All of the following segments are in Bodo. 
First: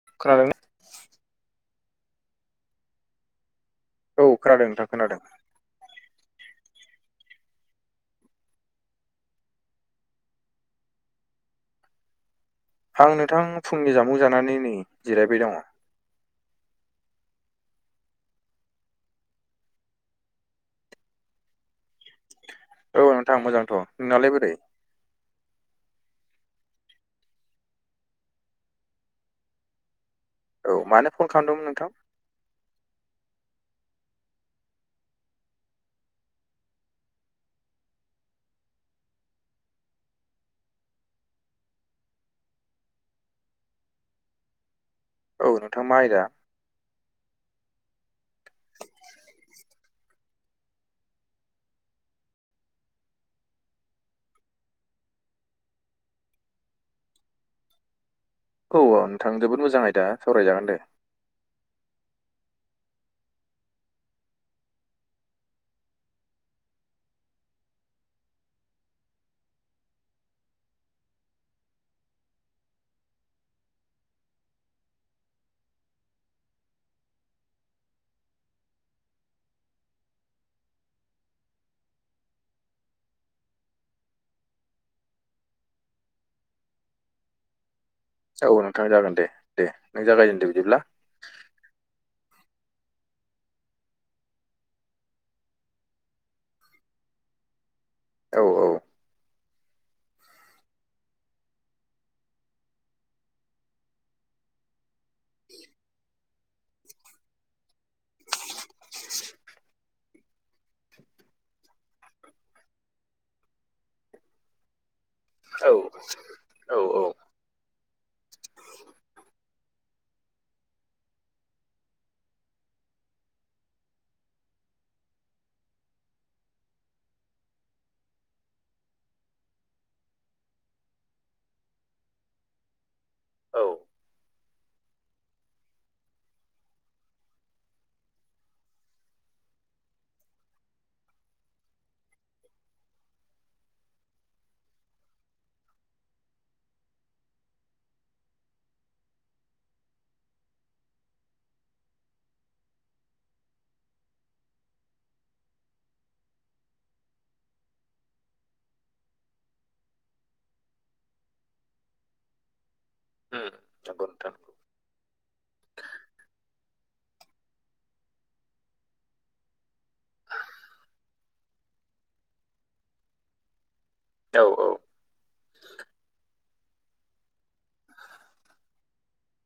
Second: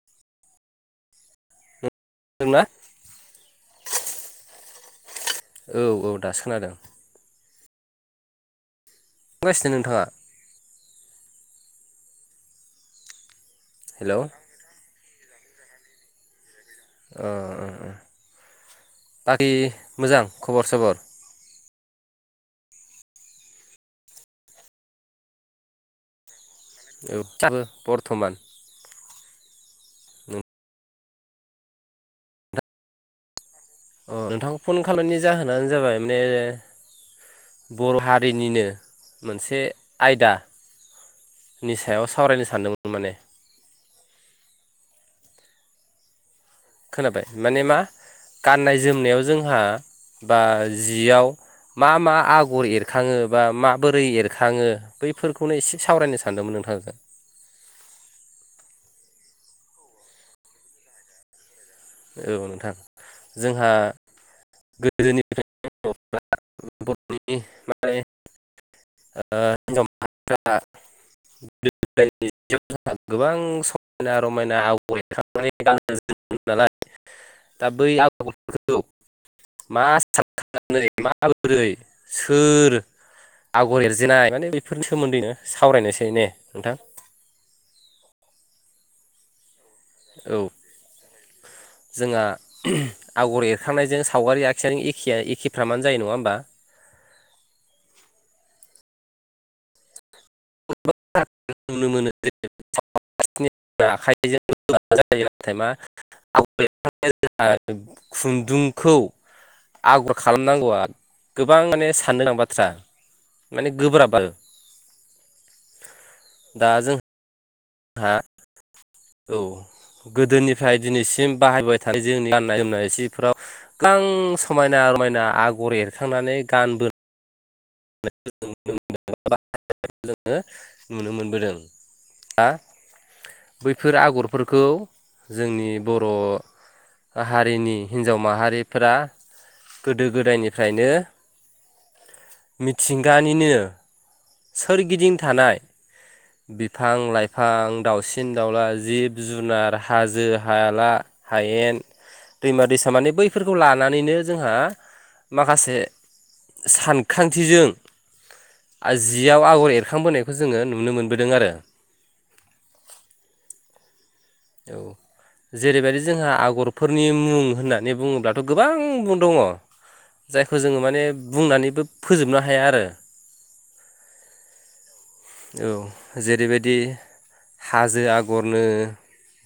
[unintelligible] दोंना औ खोनादों नोंथां खोनादों औ औ दा खोनादों [unintelligible] नोंथाङा आं नोंथां फुंनि हेलौ जामुं जानानै नै जिरायबाय दङ अ बाखि मोजां खबर सबर औ नोंथां मोजांथ' नोंनालाय बोरै औ [unintelligible] बरथमान औ मानो फन खालामदोंमोन नोंथां अ नोंथां फन खालामनायनि जाहोनानो जाबाय माने बर' हारिनिनो मोनसे आयदा नि सायाव सावरायनो सानदोंमोन माने औ नोंथां मा आयदा खोनाबाय माने मा गाननाय जोमनायाव जोंहा बा जियाव मा मा आगर एरखाङो बा माबोरै एरखाङो बैफोरखौनो एसे सावरायनो सानदोंमोन नोंथांजों औ औ नोंथां जोबोद मोजाङै दा सावरायजागोन दे औ नोंथां जोंहा गोदोनि' [unintelligible] [unintelligible] गोबां समायना रमायना [unintelligible] नालाय दा बै [unintelligible] मा [unintelligible] माबोरै सोर आगर एरजेनाय माने बेफोरनि सोमोन्दैनो सावरायनोसै ने नोंथां औ नोंथां जागोन दे दे नों औ जागायजेनदो बिदिब्ला जोंहा [unintelligible] आगर एरखांनायजों सावगारि आखिनायजों एखया एखेफ्रामानो जायो नङा होमबा औ औ [unintelligible] नुनो मोनोजे [unintelligible] आखाइजों [unintelligible] नाथाय मा [unintelligible] खुन्दुंखौ आगर खालामनांगौआ गोबां माने साननो गोनां बाथ्रा माने गोबोराब आरो औ औ औ हा औ गोदोनिफ्राय दिनैसिम बाहायबाय थानाय जोंनि गाननाय जोमनाय सिफोराव गां समायना रमायना आगर एरखांनानै गानबो [unintelligible] [unintelligible] नुनो मोनबोदों आ औ बैफोर आगरफोरखौ जोंनि बर' हारिनि हिन्जाव माहारिफोरा गोदो गोदायनिफ्रायनो मिथिंगानिनो सोरगिदिं थानाय [inaudible] बिफां लाइफां दाउसिन दाउला जिब जुनार हाजो हाला हायेन दैमा दैसा माने बैफोरखौ लानानैनो जोंहा माखासे सानखांथिजों आ जियाव आगर एरखांबोनायखौ जोङो नुनो मोनबोदों आरो उम जागोन थां औ जेरैबायदि जोंहा आगरफोरनि मुं होननानै बुङोब्लाथ' गोबां मुं दङ जायखौ जोङो माने बुंनानैबो फोजोबनो हाया आरो [inaudible] औ औ औ जेरैबायदि हाजो आगरनो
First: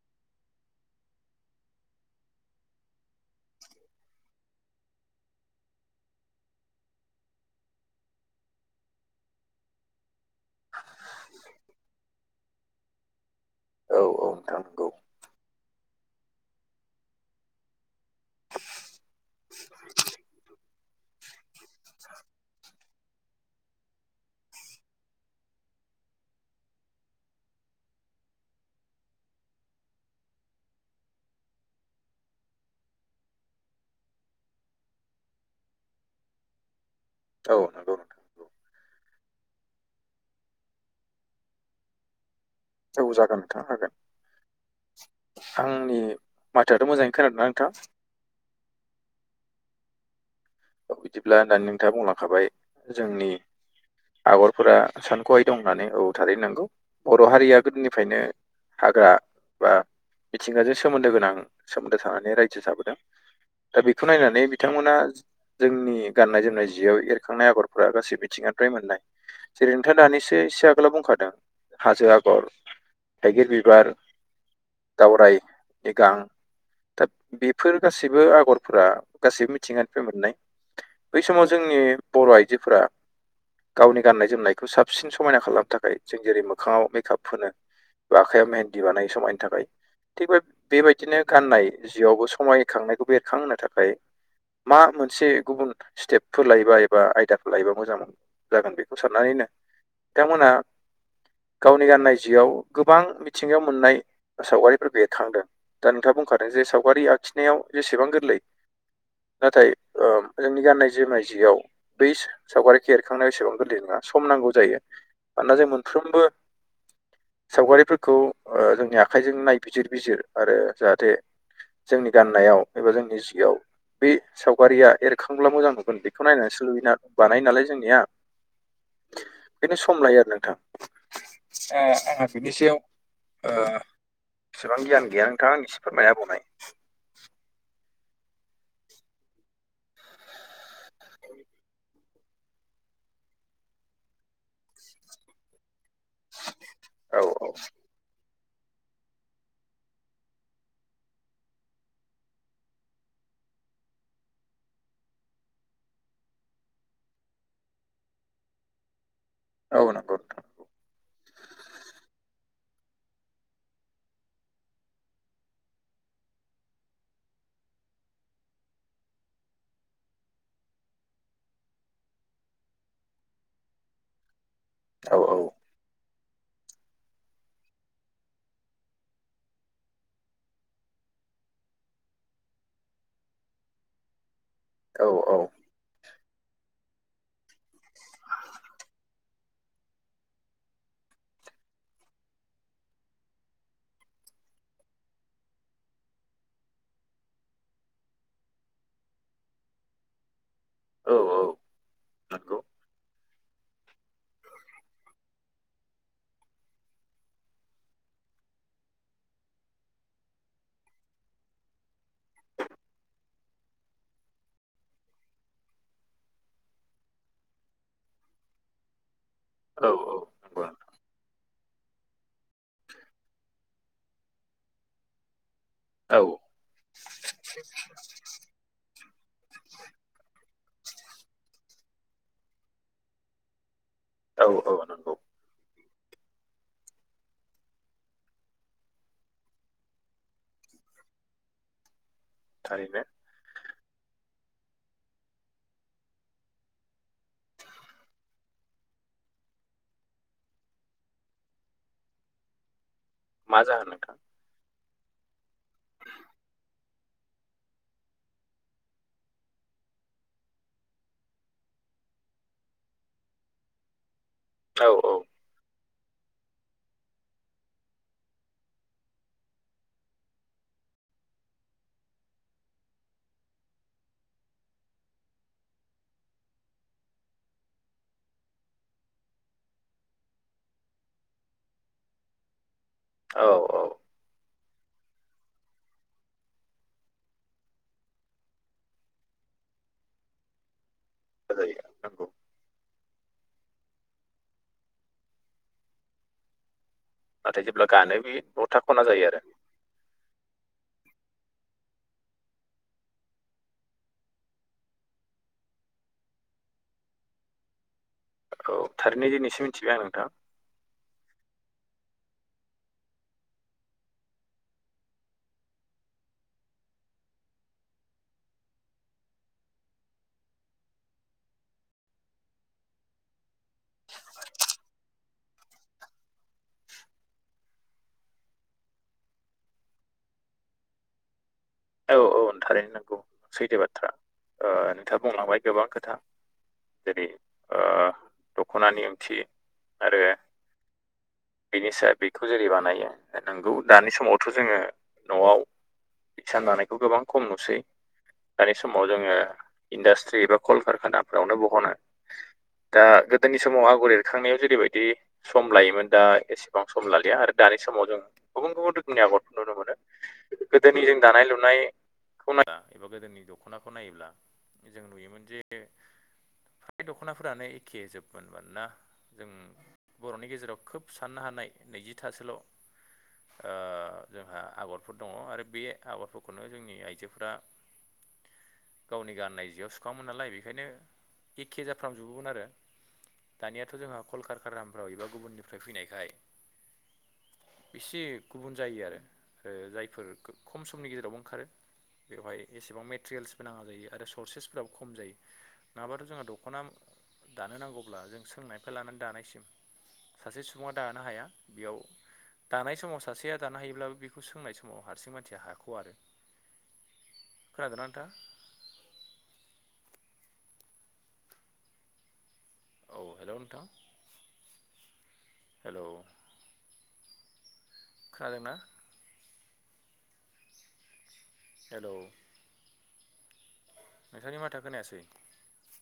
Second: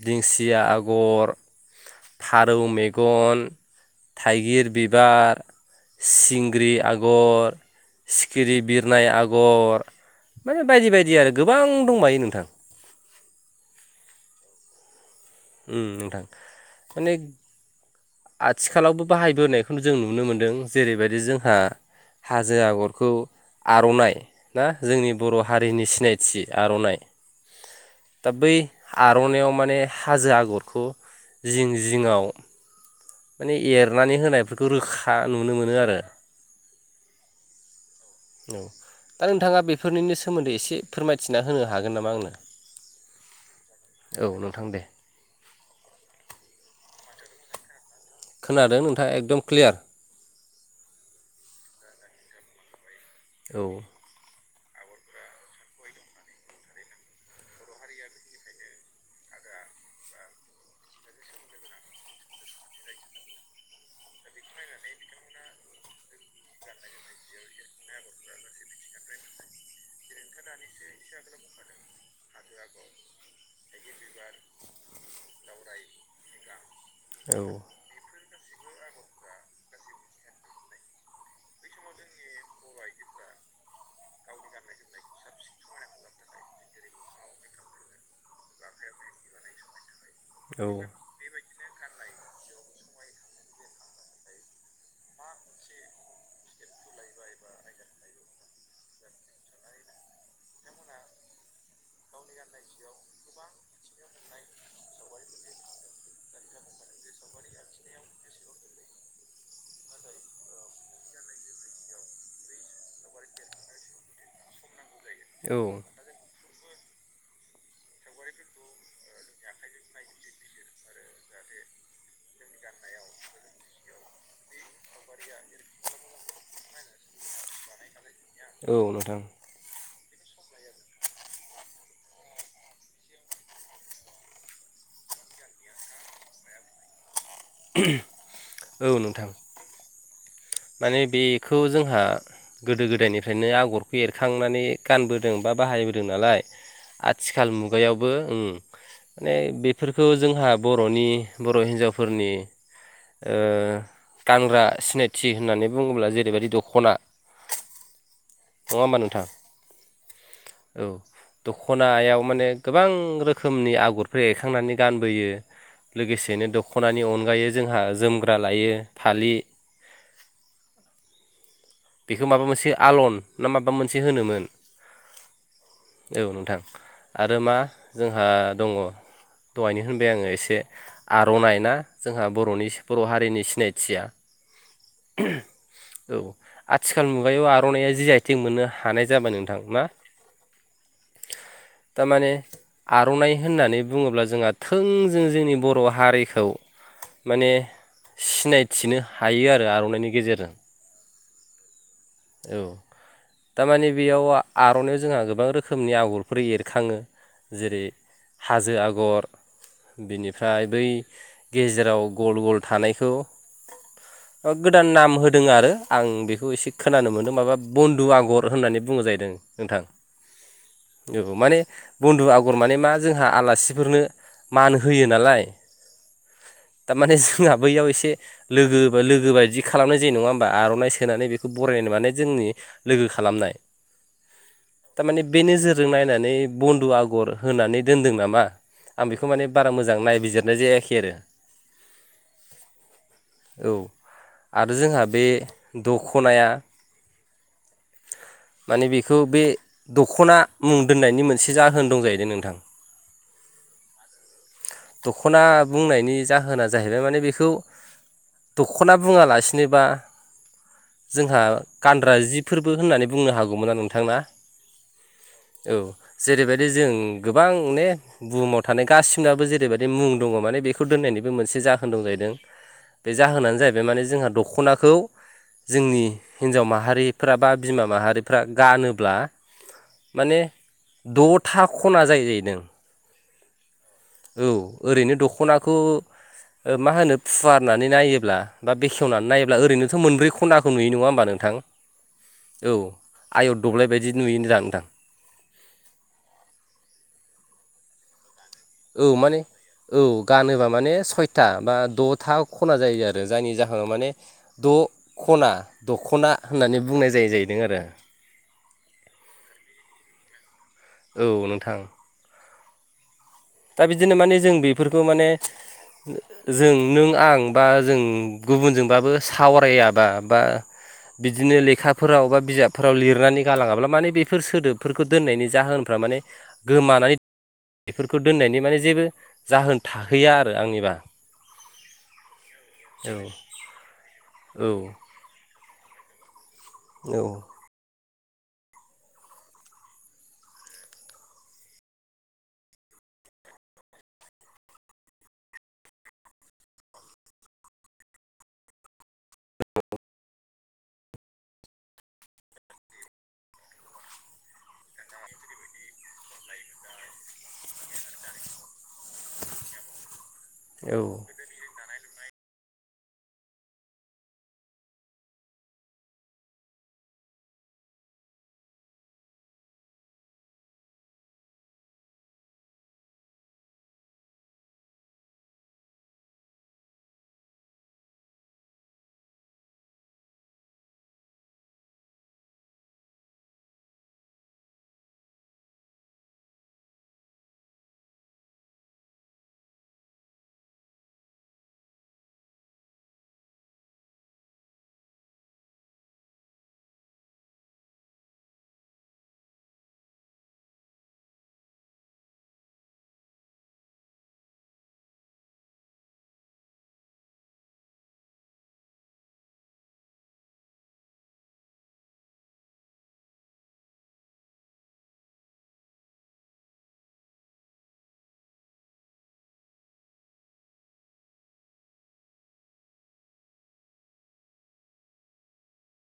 दिंसिया आगर फारौ मेगन थाइगिर बिबार सिंग्रि आगर सिखिरि बिरनाय आगर माने बायदि बायदि आरो गोबां दंबायो नोंथां औ औ नोंथां नंगौ उम नोंथां माने आथिखालावबो बाहायबोनायखौ जों नुनो मोन्दों जेरैबायदि जोंहा हाजो आगरखौ आर'नाइ ना जोंनि बर' हारिनि सिनायथि आर'नाइ दा बै आर'नायइयाव माने हाजो आगरखौ जिं जिङाव माने एरनानै होनायफोरखौ रोखा नुनो मोनो आरो औ नोंथां नंगौ नंगौ। औ दा नोंथाङा बेफोरनिनो सोमोन्दै इसे फोरमायथिना होनो हागोन नामा आंनो जौ जागोन नोंथां हागोन औ नोंथां दे आंनि माथोयाथ' मोजाङै खोनादोंना नोंथां? खोनादों नोंथाङा एकदम क्लियार बिदिब्ला दानि नोंथाङा बुंलांखाबाय जोंनि औ आगरफोरा सानख'हायि दं होननानै औ थारैनांगौ बर' हारिया गोदोनिफ्रायनो हाग्रा बा मिथिंगाजों सोमोन्दो गोनां सोमोन्दो थानानै रायजो जाबोदों दा बेखौ नायनानै बिथांमोना जोंनि गाननाय जोमनाय जियाव एरखांनाय आगरफोरा गासै मिथिंगानिफ्राय मोननाय जेरै नोंथाङा दानिसो एसे आगोलाव बुंखादों हाजो आगर थाइगिर बिबार दावरायनि गां दा औ बेफोर गासैबो आगरफोरा गासैबो मिथिंगानिफ्राय मोननाय बै समाव जोंनि बर' आइजोफोरा गावनि गाननाय जोमनायखौ साबसिन समायना खालामनो थाखाय जों जेरै मोखाङाव मेकआप फोनो आखाइयाव मेहेनदि बानायो समायनो थाखाय थिग बे औ बेबायदिनो गाननाय जिआवबो समायखांनायखौ बेरखांहोनो थाखाय मा मोनसे गुबुन स्टेपफोर लायोबा एबा आयदाफोर लायोबा मोजां जागोन बेखौ साननानैनो नोंथां मोना गावनि गाननाय जिआव गोबां मिथिंगायाव मोननाय सावगारिफोर बेरखांदों दा नोंथाङा बुंखादों जे सावगारि आखिनायाव जेसेबां गोरलै नाथाय ओ जोंनि गानाय जोमनाय जिआव बै सावगारिखौ एरखांनायाव एसेबां गोरलै नङा सम नांगौ जायो औ मानोना जों मोनफ्रोमबो सावगारिफोर खौ ओ जोंनि आखाइजों नायबिजिर बिजिर आरो जाहाथे जोंनि गाननायाव एबा जोंनि जिआव बे सावगारिया एर खांब्ला मोजां नुगोन बेखौ नायनानैसोै लुयोना बानायो नालाय जोंनिया औ नोंथां बेखायनो सम लायो आरो नोंथां ओह ओह बिनि सायाव ओ बेसिबां गियान गैया नोंथाङा एसे फोरमायना होबावनाय औ नोंथां माने बेखौ जोंहा गोदो गोदायनिफ्रायनो आगरखौ एरखांनानै गानबोदों बा बाहाय होदों नालाय औ आथिखाल मुगायावबो उम माने बेफोरखौ जोंहा बर'नि बर' हिन्जावफोरनि ओ गानग्रा सिनाय थि होननानै बुङोब्ला जेरैबायदि दख'ना नङा होमबा नोंथां औ नंगौ नोंथां औ दखनायाव माने गोबां रोखोमनि आगरफोर एरखांनानै गानबोयो लोगोसेनो दख'नानि अनगायै जोंहा जोमग्रा लायो फालि बेखौ माबा मोनसे आलन ना माबा मोनसे होनोमोन औ औ औ नोंथां आरो मा जोंहा दङ दहायनो होनबाय आङो एसे आर'नाइना जोंहा बर'नि बर' हारिनि सिनायथिया औ औ आथिखाल मुगायाव आर'नाइया जि आथिं मोननो हानाय जाबाय नोंथां ना तारमाने आर'नाइ होननानै बुङोब्ला जोंहा थोंजों जोंनि बर' हारिखौ माने सिनायथिनो हायो आरो आर'नाइनि गेजेरजों औ औ औ नंगौ थारमानि बेयाव आर'नाइाव जोंहा गोबां रोखोमनि आगरफोर एरखाङो जेरै हाजो आगर बिनिफ्राय बै गेजेराव गल गल थानायखौ गोदान नाम होदों आरो आं बेखौ एसे खोनानो मोनदों माबा बन्दु आगर होननानै बुङो जाहैदों नोंथां औ औ औ माने बन्दु आगर माने मा जोंहा आलासिफोरनो मान होयो नालाय औ थारमाने जोंहा बैयाव एसे लोगो लोगो बायदि खालामनाय जायो नङा होमबा आर'नाइ सोनानै बे बरायनो माने जोंनि लोगो खालामनाय औ औ नंगौ थारमाने बे नोजोरजों नायनानै बन्दु आगर होनानै दोनदों नामा आं बेखौ माने बारा मोजां नायबिजिरनाय जायाखै आरो थारैनो औ आरो जोंहा बे दखनाया माने बेखौ बे दख'ना मुं दोननायनि मोनसे जाहोन दं जाहैदों नोंथां मा जाहोन नोंथां दख'ना बुंनायनि जाहोना जाहैबाय माने बेखौ दख'ना बुङालासिनोबा जोंहा गानद्रा जि फोरबो होननानै बुंनो हागौमोनना नोंथां ना औ औ औ जेरैबायदि जों गोबां ने बुहुमाव थानाय गासिनाबो जे ओरैबादि मुं दङ माने बेखौ दोननायनिबो मोनसे जाहोन दं जाहैदों बे जाहोनानो जाहैबाय माने जोंहा दख'नाखौ जोंनि हिन्जाव माहारिफ्रा बा बिमा माहारिफ्रा गानोब्ला माने द'था खना जायो जायैदों औ औ औ ओरैनो दख'नाखौ मा होनो फुवारनानै नायोब्ला बा बेखेवनानै नायोब्ला ओरैनोथ' मोनब्रै खनाखौ नुयो नङा होमब्ला नों नोंथां जायो नंगौ औ आयत दब्लाय बायदि नुयोनदां नोंथां नाथाय जेब्ला गानो बे द' था औ माने औ गानोबा माने सयथा बा द'था खना जायो आरो जायनि जाहोनाव माने द' ख'ना दख'ना होननानै बुंनाय जायो जाहैदों आरो औ थारैनो दिनैसो मिथिबाय आं नोंथां औ नोंथां दा बिदिनो माने जों बेफोरखौ माने जों नों आं बा जों गुबुनजोंबाबो सावरायाबा बा बिदिनो लेखाफोराव बा बिजाबफोराव लिरनानै गालाङाब्ला माने बेफोर सोदोबफोरखौ दोननायनि जाहोनफ्रा माने गोमानाय खौ दोननायनि माने जेबो जाहोन थाहैया आरो आंनिबा औ औ थारैनो औ नोंगौ सैथो बाथ्रा ओ औ नोंथाङा बुंलांबाय गोबां खोथा औ जेरै ओ दख'नानि ओंथि आरो बिनि सायाव बेखौ जेरै बानायो नंगौ दानि समावथ' जोङो न'आव हिसान दानायखौ गोबां खम नुसै दानि समाव जोङो इन्डास्ट्रि एबा कलकारखाना फ्रावनो बहनो दा गोदोनि समाव आगर एरखांनायाव जेरैबायदि सम लायोमोन दा एसेबां सम लालिया आरो दानि समाव जों गुबुन गुबुन रोखोमनि आगरखौ नुनो मोनो गोदोनि औ जों दानाय लुनाय खौ नाया एबा गोदोनि दख'नाखौ नायोब्ला जों नुयोमोन जे फ्राय दख'नाफोरानो एखे जोबमोन मानोना जों बर'नि गेजेराव खोब साननो हानाय नैजिथासोल' ओ जोंहा आगरफोर दङ आरो बे आगरफोरखौनो जोंनि आइजोफोरा गावनि गाननाय जिआव सुखाङोमोन नालाय बेखायनो एखखे जारफ्राम जुबोमोन आरो दानियाथ' जोंहा कलकारकारहामफ्राव एबा गुबुननिफ्राय फैनायखाय एसे गुबुन जायो आरो जायफोर खम समनि गेजेरावबो ओंखारो बेवहाय एसेबां मेटेरयेल्सबो नाङा जायो आरो सर्सेसफोराबो खम जायो नङाबाथ' जोंहा दख'ना दानो नांगौब्ला जों सोंनायनिफ्राय लानानै दानायसिम सासे सुबुङा दानो हाया बेयाव दानाय समाव सासेया दानो हायोब्लाबो बेखौ सोंनाय समाव हारसिं मानसि [unintelligible] औ हेल' नोंथां हेल' खोनादोंना हेल' नोंथांनि माथो खोनायासै